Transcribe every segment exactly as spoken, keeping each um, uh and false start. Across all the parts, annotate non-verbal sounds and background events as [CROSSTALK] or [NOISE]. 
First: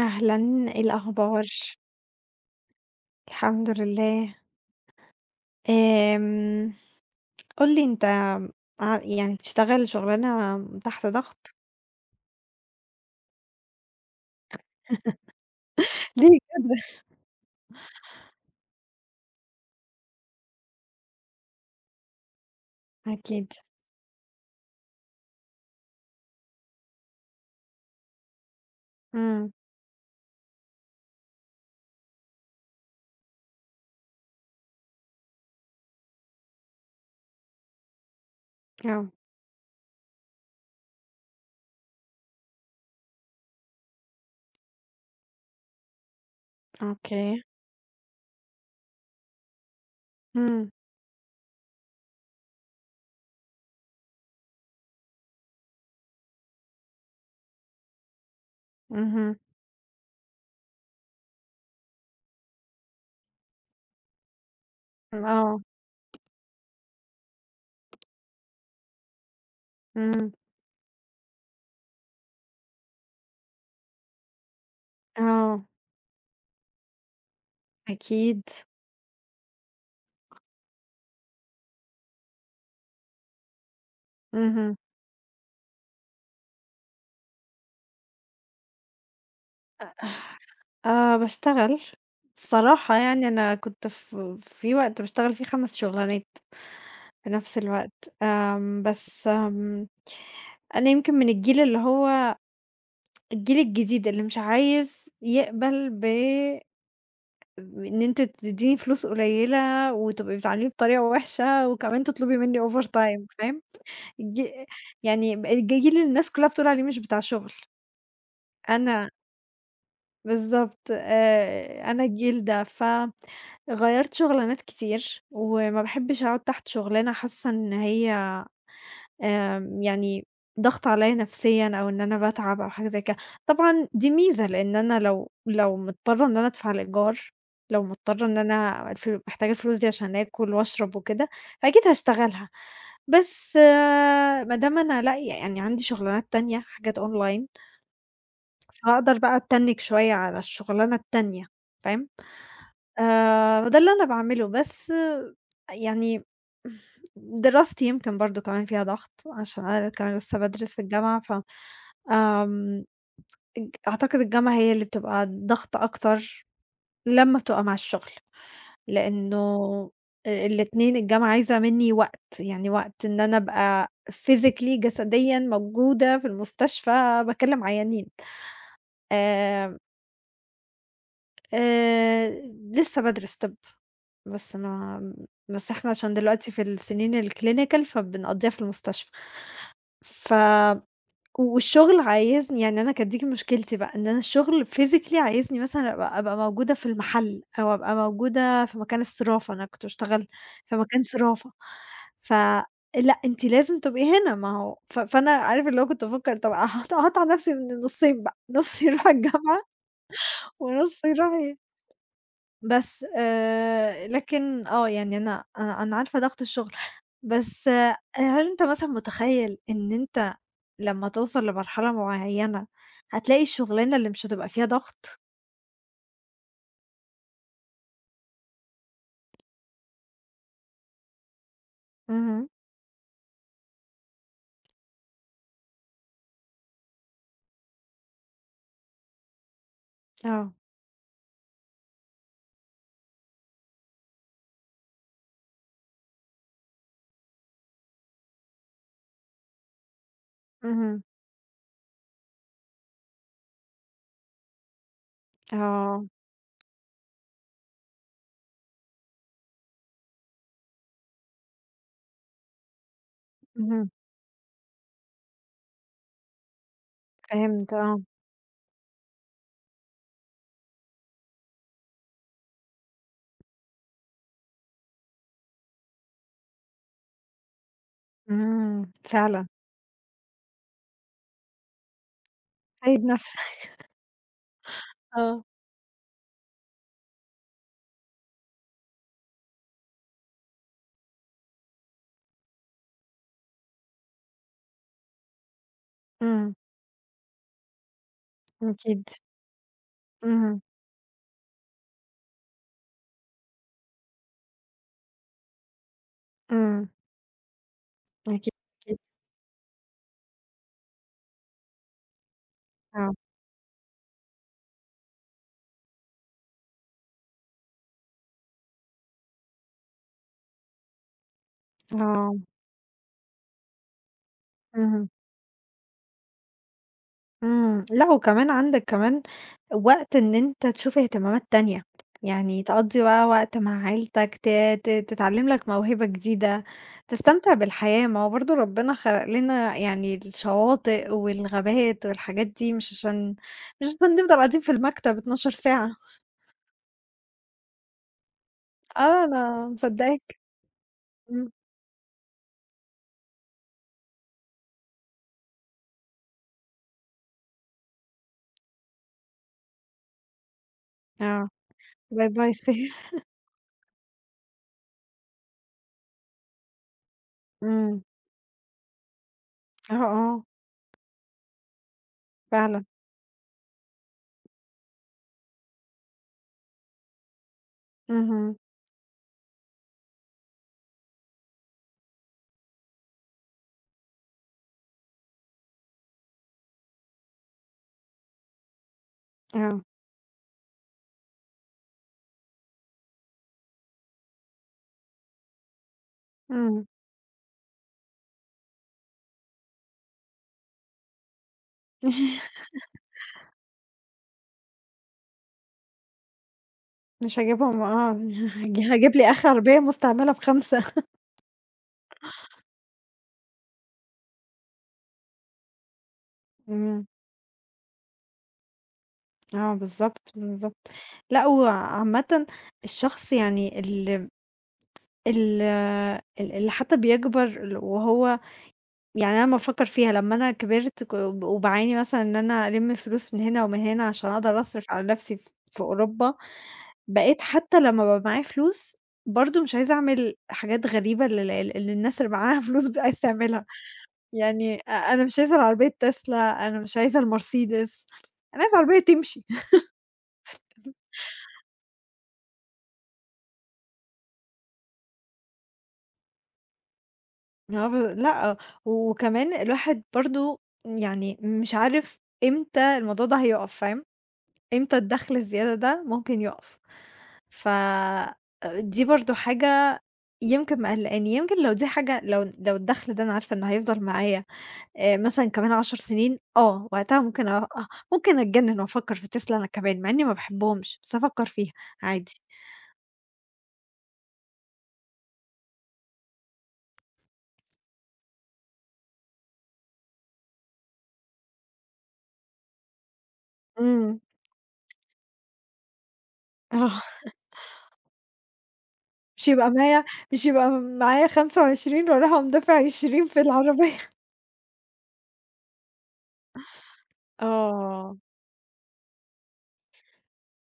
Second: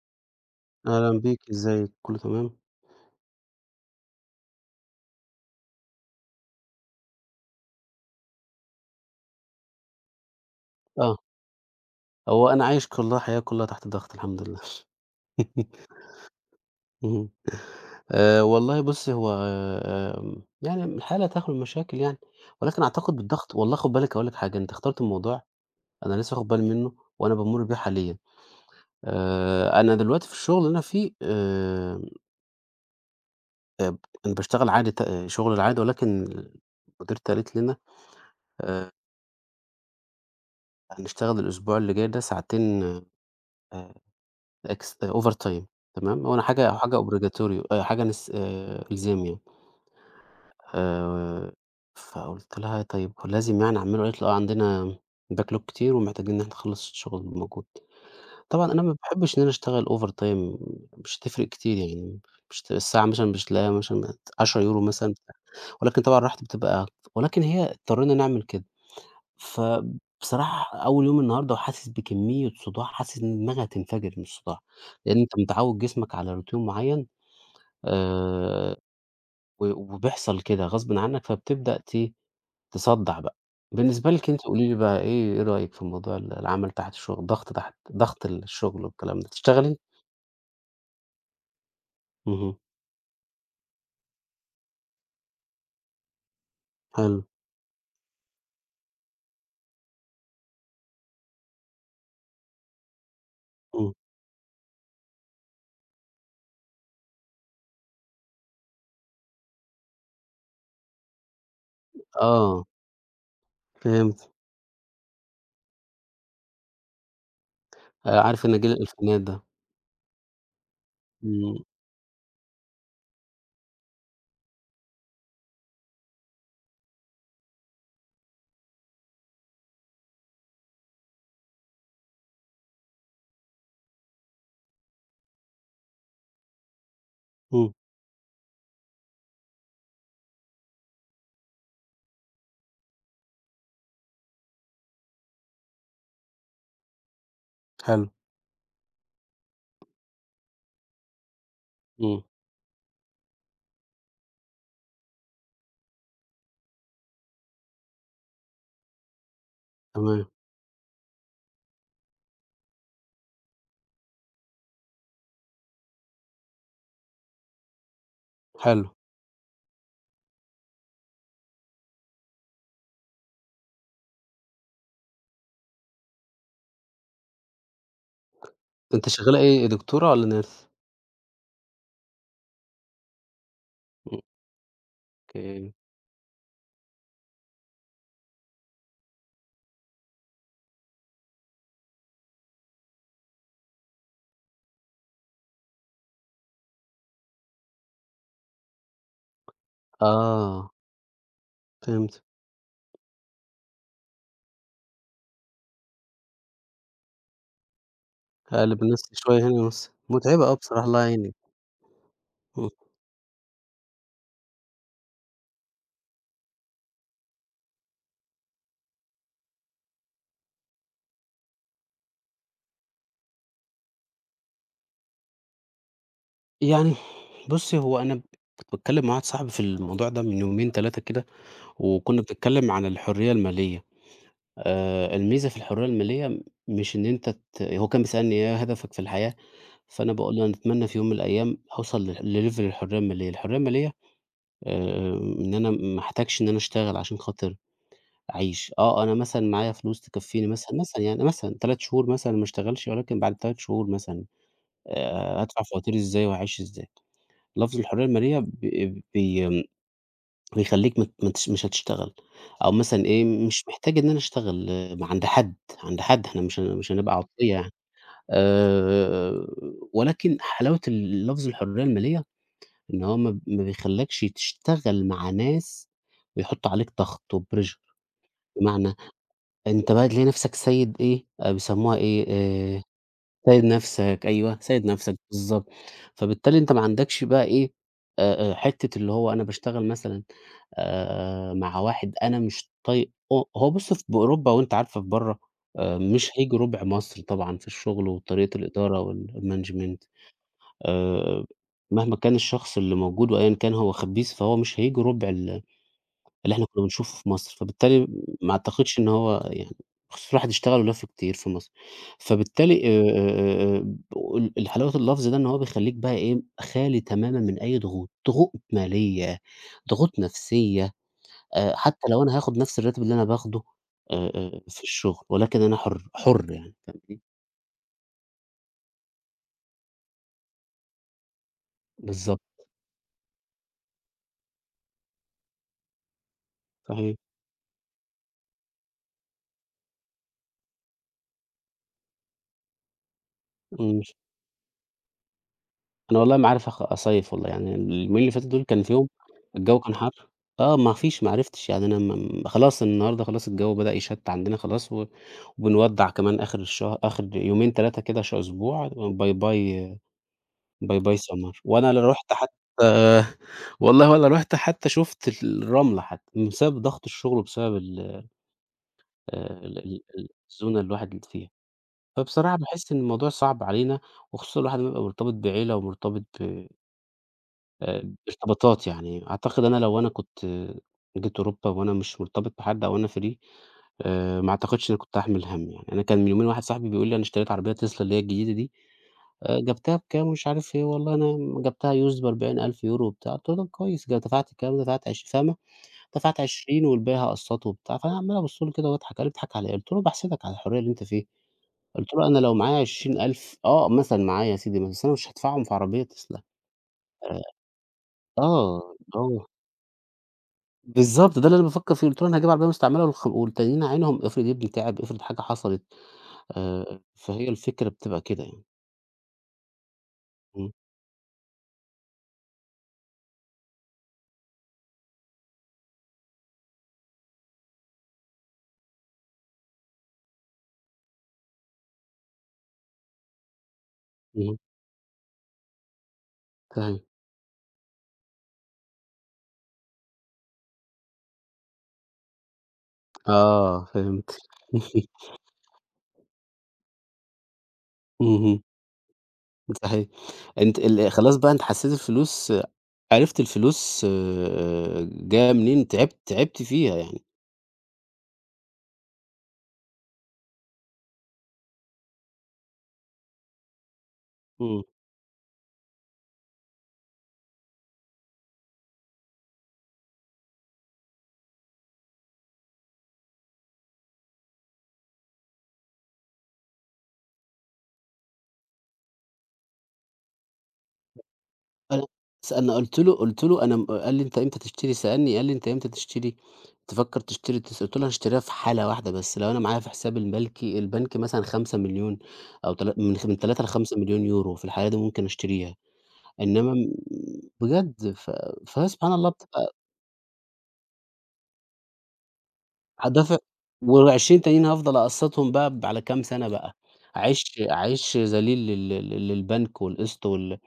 أهلًا، إيه أهلًا بيك، الأخبار؟ إزيك، كُلّه تمام؟ الحمد لله. آمم، قُل لي أنت ع يعني بتشتغل شغلانة تحت آه، ضغط؟ هو أنا عايش كلّها حياة كلّها تحت ضغط الحمد لله. [LAUGHS] ليه كده؟ اهم، آآ والله بُصّي هو آمم، يعني الحياة لا تخلو من مشاكل يعني، ولكن أعتقد أكيد. بالضغط والله خُد بالِك هاقول لِك حاجة، أنتِ اخترتِ موضوع أنا لسه واخد بالي منّه وأنا بامُر بيه حاليًا. إمم، آآ أنا دلوقتي في الشغل اللي أنا فيه آآ، آب أنا باشتغل عادي ت آه، شغل العادي، ولكن مديرتي قالت لنا، آآ، آه، هنشتغل الأسبوع اللي جاي ده ساعتين آآ إكس overtime. تمام، هو أنا حاجة حاجة أوكي. obligatory، آآ حاجة نس آآ إلزام يعني. إمم، آآ فقُلت لها: "طيب هو لازم يعني أعمله؟" قالت لي: "آه، عندنا backlog كتير ومحتاجين إن إحنا نخلّص الشغل الموجود." طبعًا أنا ما اهم، باحبش إن أنا أشتغل overtime، مش هتفرق كتير يعني، مش ت الساعة مثلًا مش تلاقيها مثلًا عشرة يورو€ مثلًا بتاع، آه، ولكن طبعًا راحتي بتبقى أكتر. ولكن هي اضطرينا نعمل كده. إمم، فبصراحة أول يوم النهارده وحاسس بكمية صداع، حاسس إن دماغي هتنفجر من الصداع، لإن أنت آه، متعوّد جسمك على routine معيّن، أكيد. آآ، و وبيحصل كده غصبٍ عنّك فبتبدأ ت تصدّع بقى. بالنسبة لِك أنتِ قولي لي اهم. بقى إيه إيه رأيِك في موضوع ال العمل تحت الشغل ضغط تحت ضغط الشغل والكلام ده، بتشتغلي؟ آه، باشتغل. اهم، الصراحة يعني أنا كنت ف في وقت باشتغل فيه خمس شغلانات حلو، في نفس الوقت، آمم، بس آمم، أنا يمكن من الجيل اللي هو الجيل إمم، الجديد اللي مش عايز يقبل ب إن أنتِ تدّيني فلوس قليلة وتبقي بتعامليني بطريقة وحشة وكمان تطلبي منّي آه، overtime، فاهم؟ فهمت. الج يعني ب الجيل اللي الناس كلّها بتقول عليه مش بتاع شغل، آآ، عارف إن جيل أنا الألفينات ده، بالضبط، إمم، آآ، أنا الجيل ده، فغيّرت شغلانات كتير وما باحبش أقعد تحت شغلانة حاسّة إن هي آمم، يعني ضاغطة عليَّ نفسيًا أو إن أنا باتعب أو حاجة زي كده. طبعًا دي ميزة، لإن أنا لو لو مضطرة إن أنا أدفع الإيجار، إمم، لو مضطرة إن أنا الف محتاجة الفلوس دي عشان آكل وأشرب وكده، فأكيد هاشتغلها. بس آه، ما دام أنا لاقية يعني عندي شغلانات تانية، حاجات online، حلو، فهاقدر بقى أتنِّك شوية على الشغلانة التانية، فاهم؟ إمم، آآ، ده اللي أنا باعمله، بس يعني دراستي يمكن برضه كمان فيها ضغط، عشان أنا كمان تمام، لسه بادرس في الجامعة، ف آمم، الج أعتقد الجامعة هي اللي بتبقى ضغط أكتر لمّا بتبقى مع الشغل، حلو، لإنه آآ، الاتنين الجامعة عايزة منّي وقت، يعني وقت إن أنا أبقى physically جسديًا موجودة في المستشفى باكلم عيانين، أنتِ شغّالة إيه، آمم، دكتورة والّا nurse؟ آآ، لسه بادرس طِب. إمم. بس أنا م بس أوكي. إحنا عشان دلوقتي في السنين الclinical فبنقضّيها في المستشفى. ف والشغل عايزني، يعني أنا كانت دي مشكلتي بقى، إن أنا الشغل physically عايزني مثلًا أبقى أبقى موجودة في المحل أو أبقى موجودة في مكان الصرافة، أنا كنت باشتغل آه، في مكان صرافة، فهمتك. ف لأ أنتِ لازم تبقي هنا ما هو ف فأنا عارف اللي هو كنت بافكّر طَب هاط هاقطع نَفْسي من النُصّين بقى، نُص أقلب النَص يروح شوية الجامعة هنا ونُص مُتعبة أوي بصراحة، الله ونُص يروح يعينِك. إيه؟ إمم. بس آآ لكن آه، يعني أنا أنا أنا عارفة ضغط الشغل، بس آه هل أنت مثلًا متخيّل إن أنت لمّا توصل لمرحلة معيّنة هتلاقي الشغلانة اللي مش هتبقى فيها ضغط؟ يعني بُصّي، هو أنا ب كنت باتكلّم مع واحد صاحبي في الموضوع ده من يومين تلاتة كده، وكُنّا اهم، بنتكلّم عن الحرية المالية. آآ الميزة في الحرية المالية م مش إن أنت ت هو كان بيسألني إيه هدفك في الحياة، فأنا باقول له آه، أنا أتمنى في يوم من الأيام أوصل ل لlevel الحرية المالية. الحرية المالية آآ إن أنا ما احتاجش إن أنا أشتغل عشان خاطر أعيش. آه، أنا مثلًا معايا فلوس تكفّيني مثلًا، اهم، مثلًا يعني مثلًا 3 شهور مثلًا ما اشتغلش، ولكن بعد 3 شهور مثلًا، آآ، هادفع فواتيري آه، إزاي وهاعيش إزاي؟ لفظ الحرية المالية ب بي آمم، بيخلّيك ما ت ما تش مش هتشتغل، أو مثلًا إيه، مش اهم، محتاج إن أنا أشتغل م عند حد، عند حد إحنا مش هن مش هنبقى عطية يعني. فهمت، آه، آآ، ولكن حلاوة ال لفظ الحرية المالية إن هو ما ب ما بيخلّكش تشتغل مع ناس بيحطّوا عليك ضغط وpressure، إمم، بمعنى فعلًا، أنت بقى تلاقي نَفْسك سيّد إيه، آآ بيسمّوها إيه، آآ عيد سيّد نفسك. [LAUGHS] نَفْسك، أيوه، سيّد نَفْسك آه. بالضبط. فبالتالي أنت ما عندكش بقى إيه، آآ آآ حتّة اللي هو أنا باشتغل مثلًا آآ مع واحد أنا مش طايقه، هو هو بُص في بأوروبا وأنت عارفة في برّه، آآ مش إمم، هييجي رُبع مصر طبعًا في الشغل وطريقة الإدارة أكيد، والmanagement. اهم، آآ مهما كان الشخص اللي موجود وأيًا كان هو خبيث، فهو مش هييجي رُبع ال اللي إحنا كنا إمم، بنشوفه في مصر، فبالتالي أكيد، ما أكيد، أعتقدش إن هو يعني خصوصًا الواحد اشتغل ولَف كتير في مصر، فبالتالي آآ آه، آآ آآ ال الحلاوة اللفظ ده إن هو بيخلّيك بقى إيه، خالي تمامًا من أي ضغوط، ضغوط مالية، ضغوط نفسية، آآ حتى لو آه، أنا هاخد نفس الراتب اللي أنا باخده آآ آآ في اهم. الشغل، ولكن أنا حُر، حُر يعني، فاهمني؟ إمم، لأ، وكمان عندك كمان وقت إن أنت تشوف اهتمامات تانية، بالضبط، يعني تقضّي بقى وقت مع عيلتك، ت ت تتعلّم لك موهبة جديدة، صحيح، تستمتع بالحياة، ما هو برضه ربنا خلق لنا يعني الشواطئ والغابات والحاجات دي مش عشان مش إمم. عشان نفضل قاعدين في المكتب اتناشر ساعة. أنا والله ما عارف أخ أصيّف والله، يعني اليومين اللي فاتوا دول كان فيهم آه، أنا الجو كان حَر. مصدّقاك. آه، ما فيش، ما إمم، عرفتش، يعني أنا م خلاص النهارده خلاص الجو بدأ يشَتّ عندنا خلاص، و وبنودّع كمان آخر الشه آخر يومين تلاتة كده ش أسبوع، باي باي باي باي آه، summer وأنا لا باي رُحت باي حتى. safe. [LAUGHS] والله ولا رُحت حتى شُفت الرملة حتى، بسبب ضغط الشغل وبسبب إمم، ال آآ ال آه، ال ال آه، الزونة اللي الواحد فيها، فبصراحة فعلًا، باحس إن الموضوع صعب علينا، وخصوصًا الواحد لمّا يبقى مرتبط بعيلة ومرتبط ب آآ، اهم، ارتباطات يعني. أعتقد أنا لو أنا كنت آه، جيت أوروبا وأنا مش مرتبط بحد أو أنا free، آآ، ما أعتقدش إن كنت هاحمل هَم يعني. أنا كان من يومين واحد صاحبي بيقول لي: "أنا اشتريت عربية Tesla اللي هي الجديدة دي، آآ، آه، جبتها بكام ومش عارف إيه، والله أنا جبتها used ب40.000€ وبتاع." قُلت له: "طب كويس، جا- دفعت كام؟" دفعت عش فاهمة، دفعت إمم. عشرين والباقي هاقسطه وبتاع. فأنا عمّال أبُص له كده وأضحك، قال لي: "بتضحك على إيه؟" قُلت له: "باحسدك على الحرية اللي أنت فيها." قُلت له: "أنا لو معايا عشرين ألف." آه، مثلًا معايا يا سيدي، بس أنا مش هادفعهم في عربية Tesla. مش هاجيبهم، آه، [LAUGHS] هاج آه، هاجيب لي آه، آخر عربية مستعملة ب5. بالضبط ده اللي أنا بافكّر فيه، قُلت له: "أنا هاجيب عربية مستعملة، والخ والتانيين أعينهم افرض ابني تعب، افرض حاجة حصلت." آآ، إمم، فهي الفكرة بتبقى كده يعني. آه، بالضبط، إمم، بالضبط. لأ، وعامةً الشخص يعني ال ال اللي حتى بيكبر ال وهو، يعني أنا لمّا أفكّر فيها لمّا أنا كبرت ك وب وباعاني مثلًا إن أنا ألِم فلوس من هنا ومن هنا عشان اهم، أقدر أصرف على نَفْسي ف في أوروبا، صحيح. بقيت حتى لمّا بابقى معايا فلوس برضه مش عايزة أعمل حاجات غريبة لل اللي الناس اللي معاها [LAUGHS] فلوس ب عايزة تعملها. آه، فهمت. يعني أ أنا [LAUGHS] مش عايزة العربية تسلا، أنا مش عايزة الmercedes، أنا اهم، عايزة عربية تمشي. صحيح. أنتِ ال خلاص بقى أنتِ حسّيتِ الفلوس، عرفتِ الفلوس، آآ، جاية منين، تعبتِ تعبتِ فيها يعني. آه، ب لأ، وكمان الواحد برضه يعني مش عارف إمتى الموضوع ده هيُقف، فاهم، إمم. إمتى الدخل الزيادة ده ممكن يُقف، ف آآ دي برضه حاجة يمكن مقلّقاني، يمكن لو دي حاجة لو لو الدخل ده أنا عارفة إنه هيفضل معايا آآ مثلًا كمان عشر سنين، آه، وقتها ممكن أ آه، ممكن أتجنن وأفكّر في تسلا أنا كمان، مع إني ما باحبهمش، بس أفكّر فيها أنا عادي. س أنا قُلت له، قُلت له أنا م آه، قال لي: "أنت إمتى تشتري؟" سألني قال لي: "أنت إمتى تشتري تفكّر تشتري تس." قُلت له: "أنا هاشتريها في حالة واحدة بس، لو أنا معايا في حساب الملكي البنك مثلًا خمسة مليون، أو تلا من خ من تلاتة إمم. ل5.000.000€، في الحالة دي ممكن أشتريها، إنّما م." آه، بجد ف فهي سبحان الله مش هيبقى بتبقى معايا مش هيبقى معايا خمسة وعشرين وأروح أقوم دافع عشرين هادافع، في العربية. و20 تانيين هافضل أقسّطهم بقى ب على كام سَنة بقى، أعيش آه، أعيش ذليل لل لل للبنك والقسط وال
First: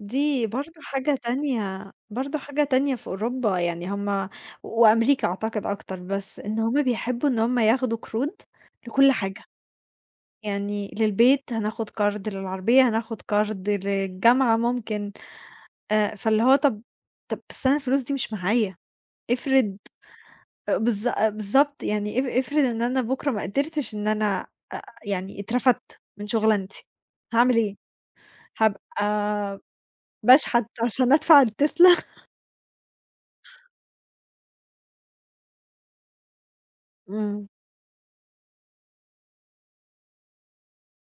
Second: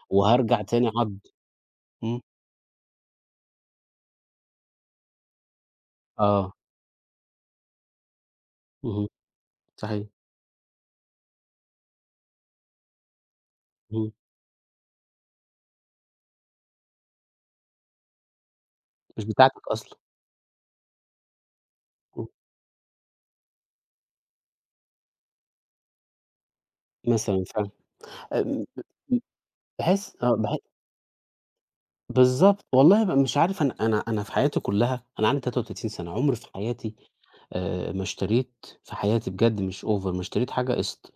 دي وهارجع برضه تاني حاجة عبد. تانية، إمم. برضه حاجة تانية في أوروبا، يعني هُم وأمريكا أعتقد أكتر، بس آه. إن هُم بيحبوا إن هُم ياخدوا قروض اهم. لكل حاجة، صحيح. يعني للبيت هناخد قرض، للعربية هناخد قرض، اهم. للجامعة ممكن، آآ، فاللي هو طَب طَب بس أنا الفلوس دي مش معايا، مش بتاعتك افرض، أصلًا، أ بالض بالضبط، يعني اف إمم، افرض إن أنا بُكرة ما قدرتش إن أنا أ يعني اترفدت من شُغلانتي، مثلًا هاعمل فعلًا، إيه؟ آمم، ب هابقى باحس آه، باح باشحت عشان أدفع التسلا؟ [LAUGHS] بالضبط، والله ب مش عارف، أنا أنا أنا في حياتي كلّها أنا عندي 33 سنة، عمري في حياتي إمم، آآ، ما اشتريت في حياتي بجد مش over، ما اشتريت حاجة قسط.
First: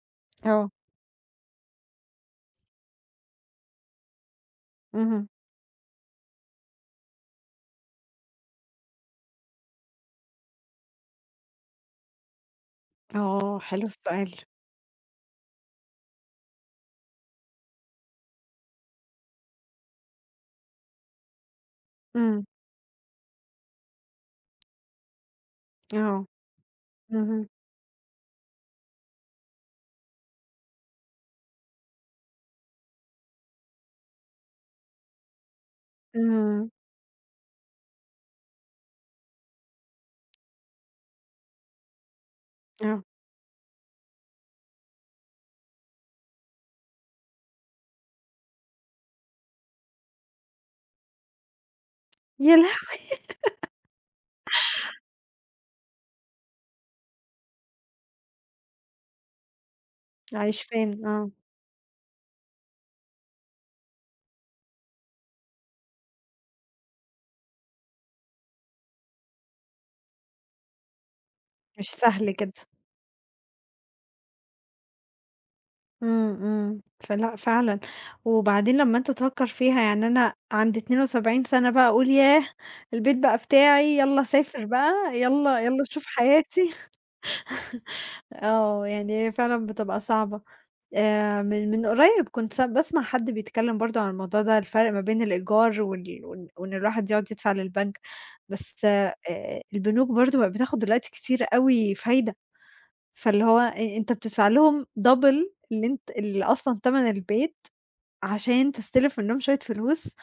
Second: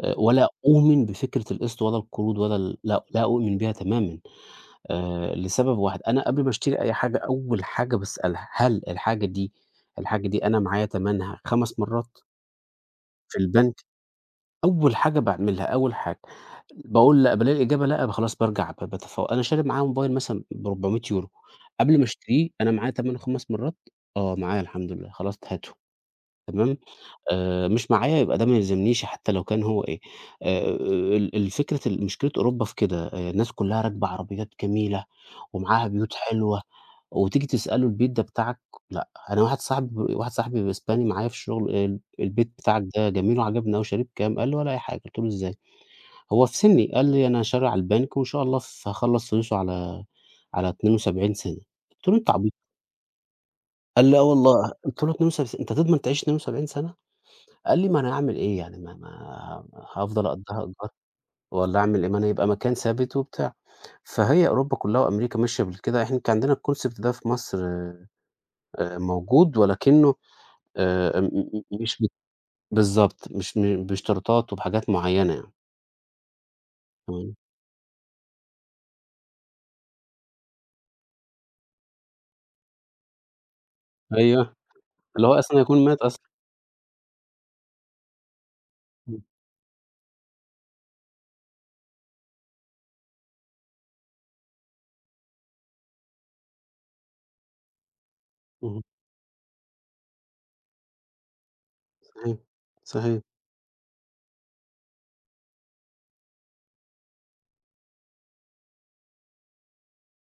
آآ، ولا آه، أؤمن بفكرة القسط ولا القروض ولا ال لا لا أؤمن بيها تمامًا. اهم، آآ، لسبب واحد، أنا قبل ما أشتري أي حاجة أول حاجة باسألها هل الحاجة دي الحاجة دي أنا معايا تمنها 5 مرات في آه، البنك؟ حلو السؤال، أول حاجة باعملها، أول حاجة باقول لأ، بالاقي الإجابة لأ، ب خلاص بارجع ب باتفوّق. أنا شاري معايا موبايل مثلًا ب400€، قبل ما إمم، أشتريه أنا معايا تمنه 5 مرات، آه معايا الحمد لله، خلاص هاته، آه، تمام؟ اهم، آآ مش معايا يبقى ده ما يلزمنيش، حتى لو كان هو إيه. آآ ال الفكرة ال مشكلة أوروبا في كده، آآ الناس كلّها راكبة عربيات جميلة ومعاها بيوت حلوة، إمم، وتيجي تسأله البيت ده بتاعك؟ لأ، أنا واحد صاحبي واحد صاحبي إسباني معايا في الشغل ال: "البيت بتاعك آه، ده جميل وعجبني أوي، شاريه بكام؟" قال لي: "ولا أي حاجة." قُلت له: "إزاي؟" هو في سنّي، قال لي: "أنا شاريه على البنك وإن شاء الله ف هاخلّص فلوسه على على اتنين وسبعين سنة سَنة." قُلت له: "أنت عبيط؟" يا لهوي! قال لي: "آه والله." قُلت له: "اتنين وسبعين س أنت تضمن تعيش اتنين وسبعين سنة سَنة؟" قال لي: "ما أنا أعمل إيه يعني، ما ما هافضل أقضّيها عايش إيجار فين؟ آه، والّا أعمل إيه؟ ما أنا يبقى مكان ثابت وبتاع." فهي أوروبا كلّها وأمريكا ماشية بالكده، إحنا كان عندنا الconcept ده في مصر آآ موجود، ولكنّه آآ م م مش مش بت سهل كده. بالضبط، مش م باشتراطات وبحاجات معيّنة يعني، إمم، إمم، فلأ تمام. فعلًا، وبعدين لمّا أنت تفكّر فيها يعني أنا عند اتنين وسبعين سَنة بقى أقول ياه! البيت بقى بتاعي، يالّا أيوه، أسافر بقى، اللي هو يالّا أصلًا يالّا يكون مات أشوف أصلًا. حياتي. [LAUGHS] آه، إمم، يعني هي فعلًا بتبقى صعبة. آآ من من قريّب كنت س باسمع حد بيتكلّم برضه عن الموضوع ده، الفرق ما بين الإيجار وال وإن وإن الواحد يقعد يدفع للبنك، اهم، بس آآ البنوك برضه بقت بتاخُد دلوقتي كتير أوي فايدة، صحيح، صحيح، فاللي هو أ أنت بتدفع لهم double اللي أنت اللي أصلًا تَمَن البيت عشان تستلف منّهم شوية فلوس،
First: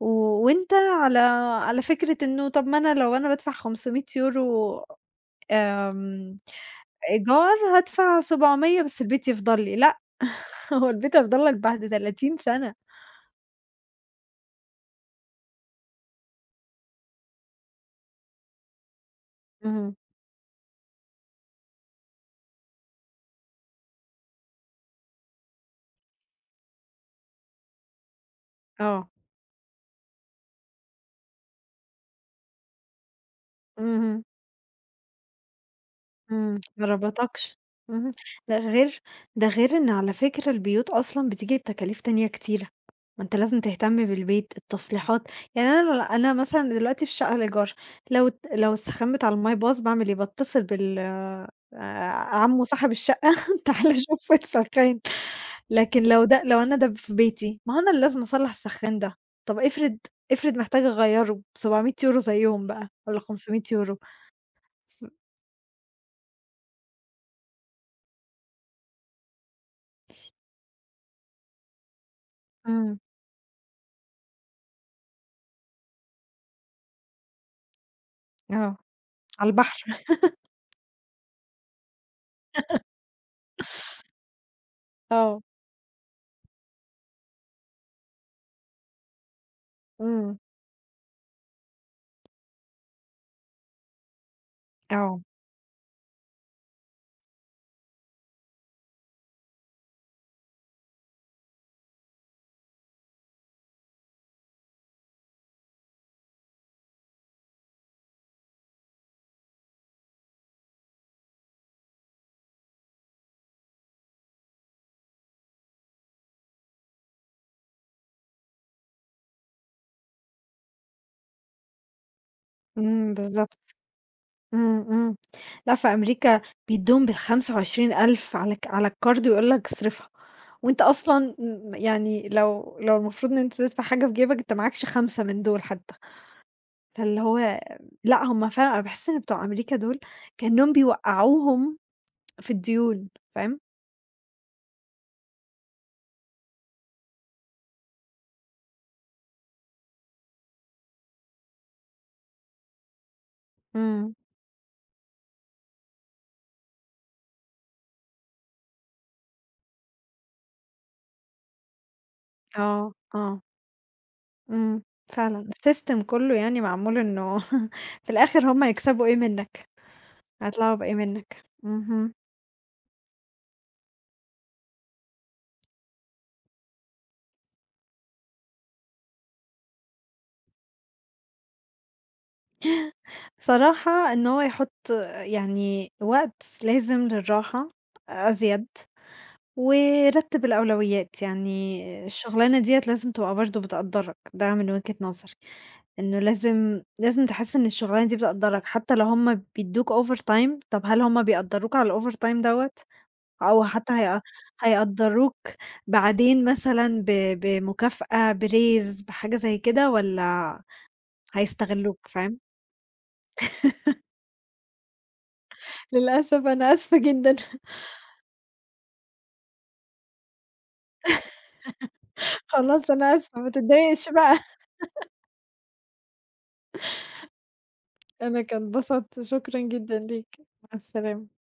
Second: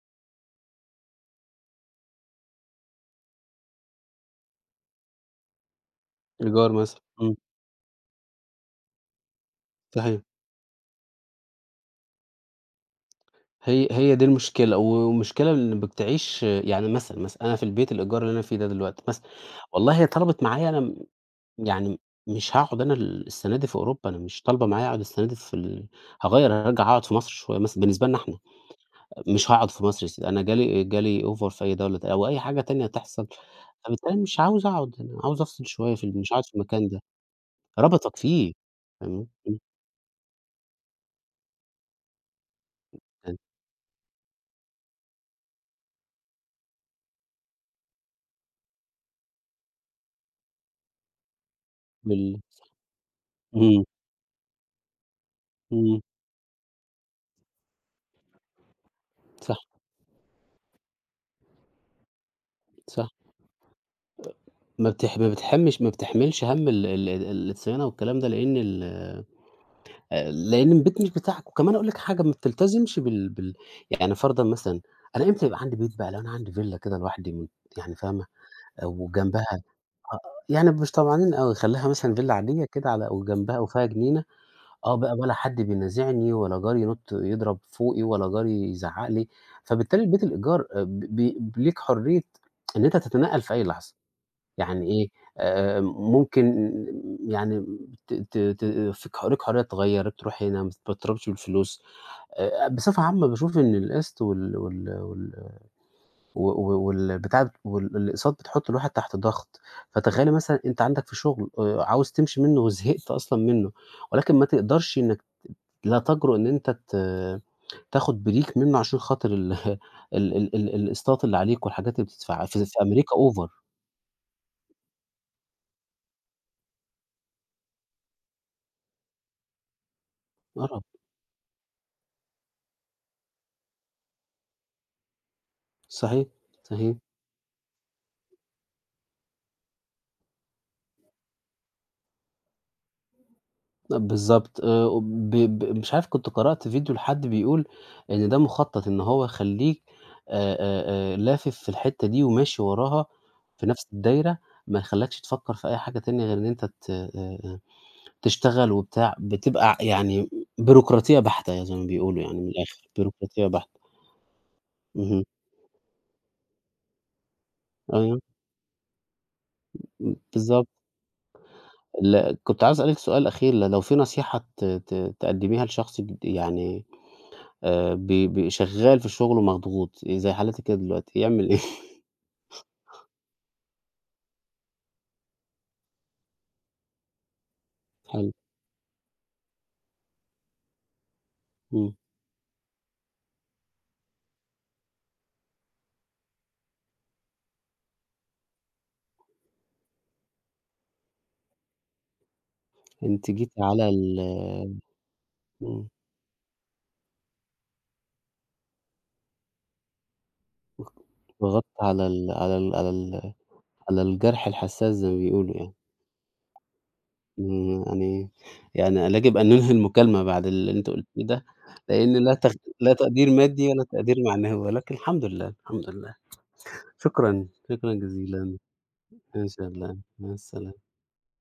و وأنت على على فكرة إنه طَب ما أنا لو أنا بادفع خمسمية€، آمم، إيجار مثلًا، إمم، إيجار، هادفع سبعمية بس البيت يفضل لي؟ لأ، صحيح. [LAUGHS] هو البيت هيفضل لك بعد ثلاثين سَنة. هي هي دي المشكلة، والمشكلة إن بتعيش يعني مثلًا، مثلًا أنا في البيت الإيجار اللي أنا فيه ده دلوقتي مثلًا، اهم. والله هي طلبِت معايا أنا م يعني مش هاقعد أنا ال السنة دي في أوروبا، أنا مش طالبة معايا أقعد السنة دي في ال، هاغيّر، هارجع أقعد في مصر شوية مثلًا، بالنسبة لنا إحنا، آه. مش هاقعد في مصر يا سيدي، أنا جالي جالي offer في أي دولة ت أو أي حاجة تانية تحصل، فبالتالي اهم. مش عاوز أقعد، أنا عاوز أفصل شوية في ال، مش هاقعد إمم، في ما المكان ده، ربطكش، اهم، ربطك فيه، ده غير فاهمني؟ ده إمم، غير إن على فكرة البيوت أصلًا بتيجي بتكاليف تانية كتيرة، ما أنت كان لازم تهتم بالبيت، التصليحات، يعني أنا أنا مثلًا دلوقتي في شقة إيجار، لو الت لو السخان بتاع المَيّة باظ باعمل إيه، باتصل بال آه، بال عمو صاحب الشقة، [LAUGHS] إمم، تعالَ شوف السخان، إمم، لكن لو ده لو أنا ده في بيتي، ما هو أنا اللي لازم أصلّح السخان ده، صح، طب افرض، افرض محتاجة أغيّره ب700€ زيّهم بقى صح. والّا خمسمية€؟ ما ف بتح ما بتحمّش ما بتحملش هَم ال ال ال الصيانة والكلام ده، لإن ال، آآ، لإن البيت مش بتاعك، وكمان أقول لك حاجة، ما إمم، بتلتزمش بال بال يعني، فرضًا مثلًا، أنا إمتى يبقى عندي بيت بقى؟ لو أنا عندي فيلا كده لوحدي م يعني فاهمة، آه، وجنبها على البحر. آه، يعني مش طمعانين أوي، خلّيها مثلًا فيلا عادية كده على وجنبها وفيها جنينة، آه بقى، ولا آه، حد بينازعني ولا جاري ينط يضرب فوقي، ولا جاري يزعّق لي، فبالتالي البيت إمم. الإيجار، آآ، ب ب ليك حرية إن أنت تتنقل في أي لحظة. يعني إيه، آه، آآ ممكن يعني ت ت ت في طريق حرية اتغيّر، تروح هنا، ما تتربطش بالفلوس. آآ بصفة عامة باشوف إن القسط وال وال وال و و والبتاع وال الأقساط بتحُط الواحد تحت ضغط. فتخيّلي مثلًا أنت عندك في شُغل آآ عاوز تمشي منّه وزهقت أصلًا منّه، ولكن ما تقدرش إنّك لا تجرؤ إن أنت ت تاخُد break منّه عشان خاطر ال [LAUGHS] ال ال ال الأقساط اللي عليك والحاجات اللي بتدفعها. في في إمم، أمريكا over. بالضبط. إمم، إمم. لأ، في أمريكا بيدّوهم بال25,000 على ك على الكارد ويقول لك اصرفها، وأنت آه. أصلًا م يعني لو لو المفروض إن أنت تدفع حاجة في جيبك، أنت معاكش خمسة من دول حتى، صحيح، صحيح. فاللي هو لأ، هم فعلًا أنا باحس إن بتوع أمريكا دول كأنهم بيوقّعوهم في الديون، فاهم؟ بالضبط، آآ ب ب مش عارف، كنت قرأت فيديو لحد بيقول إن ده مخطط، إن هو يخلّيك آآ آآ آآ لافف في الحتّة دي وماشي وراها في نفس إمم. الدايرة، ما يخلّكش تفكّر في أي حاجة تانية غير إن أنت ت آآ تشتغل وبتاع، بتبقى يعني بيروقراطية بحتة، يعني زي ما بيقولوا يعني، من آه، الآخر، آه، بيروقراطية بحتة. إمم، اهم. فعلًا الsystem كلّه يعني معمول إنه [LAUGHS] في أيوه، الآخر هم يكسبوا إيه منّك. ب بالضبط. هيطلعوا بإيه منك. اهم. ل كنت عايز أسألِك سؤال أخير، ل لو في نصيحة ت ت تقدّميها لشخص جد يعني، آآ ب ب شغال في الشغل ومضغوط، زي حالتي كده دلوقتي، يعمل إيه؟ [LAUGHS] بصراحة إن هو يحُط يعني وقت لازم للراحة حلو، أزيد، ورتّب الأولويات، يعني إمم، الشغلانة ديّة لازم تبقى برضه بتقدّرك، ده من وجهة نظري، إنه لازم لازم تحس إن الشغلانة دي بتقدّرك، حتى لو هُم بيدّوك overtime طَب هل هُم بيقدّروك على الovertime دوّة؟ أنتِ جيتِ أو على حتى هي ال هيقدّروك إمم، بعدين مثلًا ب بمكافأة، براise، بحاجة زي كده، والّا ضغطتِ هيستغلّوك، على ال فاهم؟ على ال على ال على الجرح الحساس زي ما بيقولوا يعني. للأسف. أنا آسفة جدًا. إمم، يعني يعني لا يجب أن ننهي المكالمة بعد اللي أنتِ قُلتيه ده، لإن لا [LAUGHS] تق خلاص، لا أنا تقدير آسفة، ما مادي ولا تتضايقش تقدير بقى، معنوي، ولكن الحمد لله، الحمد لله، شكرًا، شكرًا أنا جزيلًا، كان اتبسطت، إن شكرًا شاء الله، جدًا مع ليك، مع السلامة. السلامة.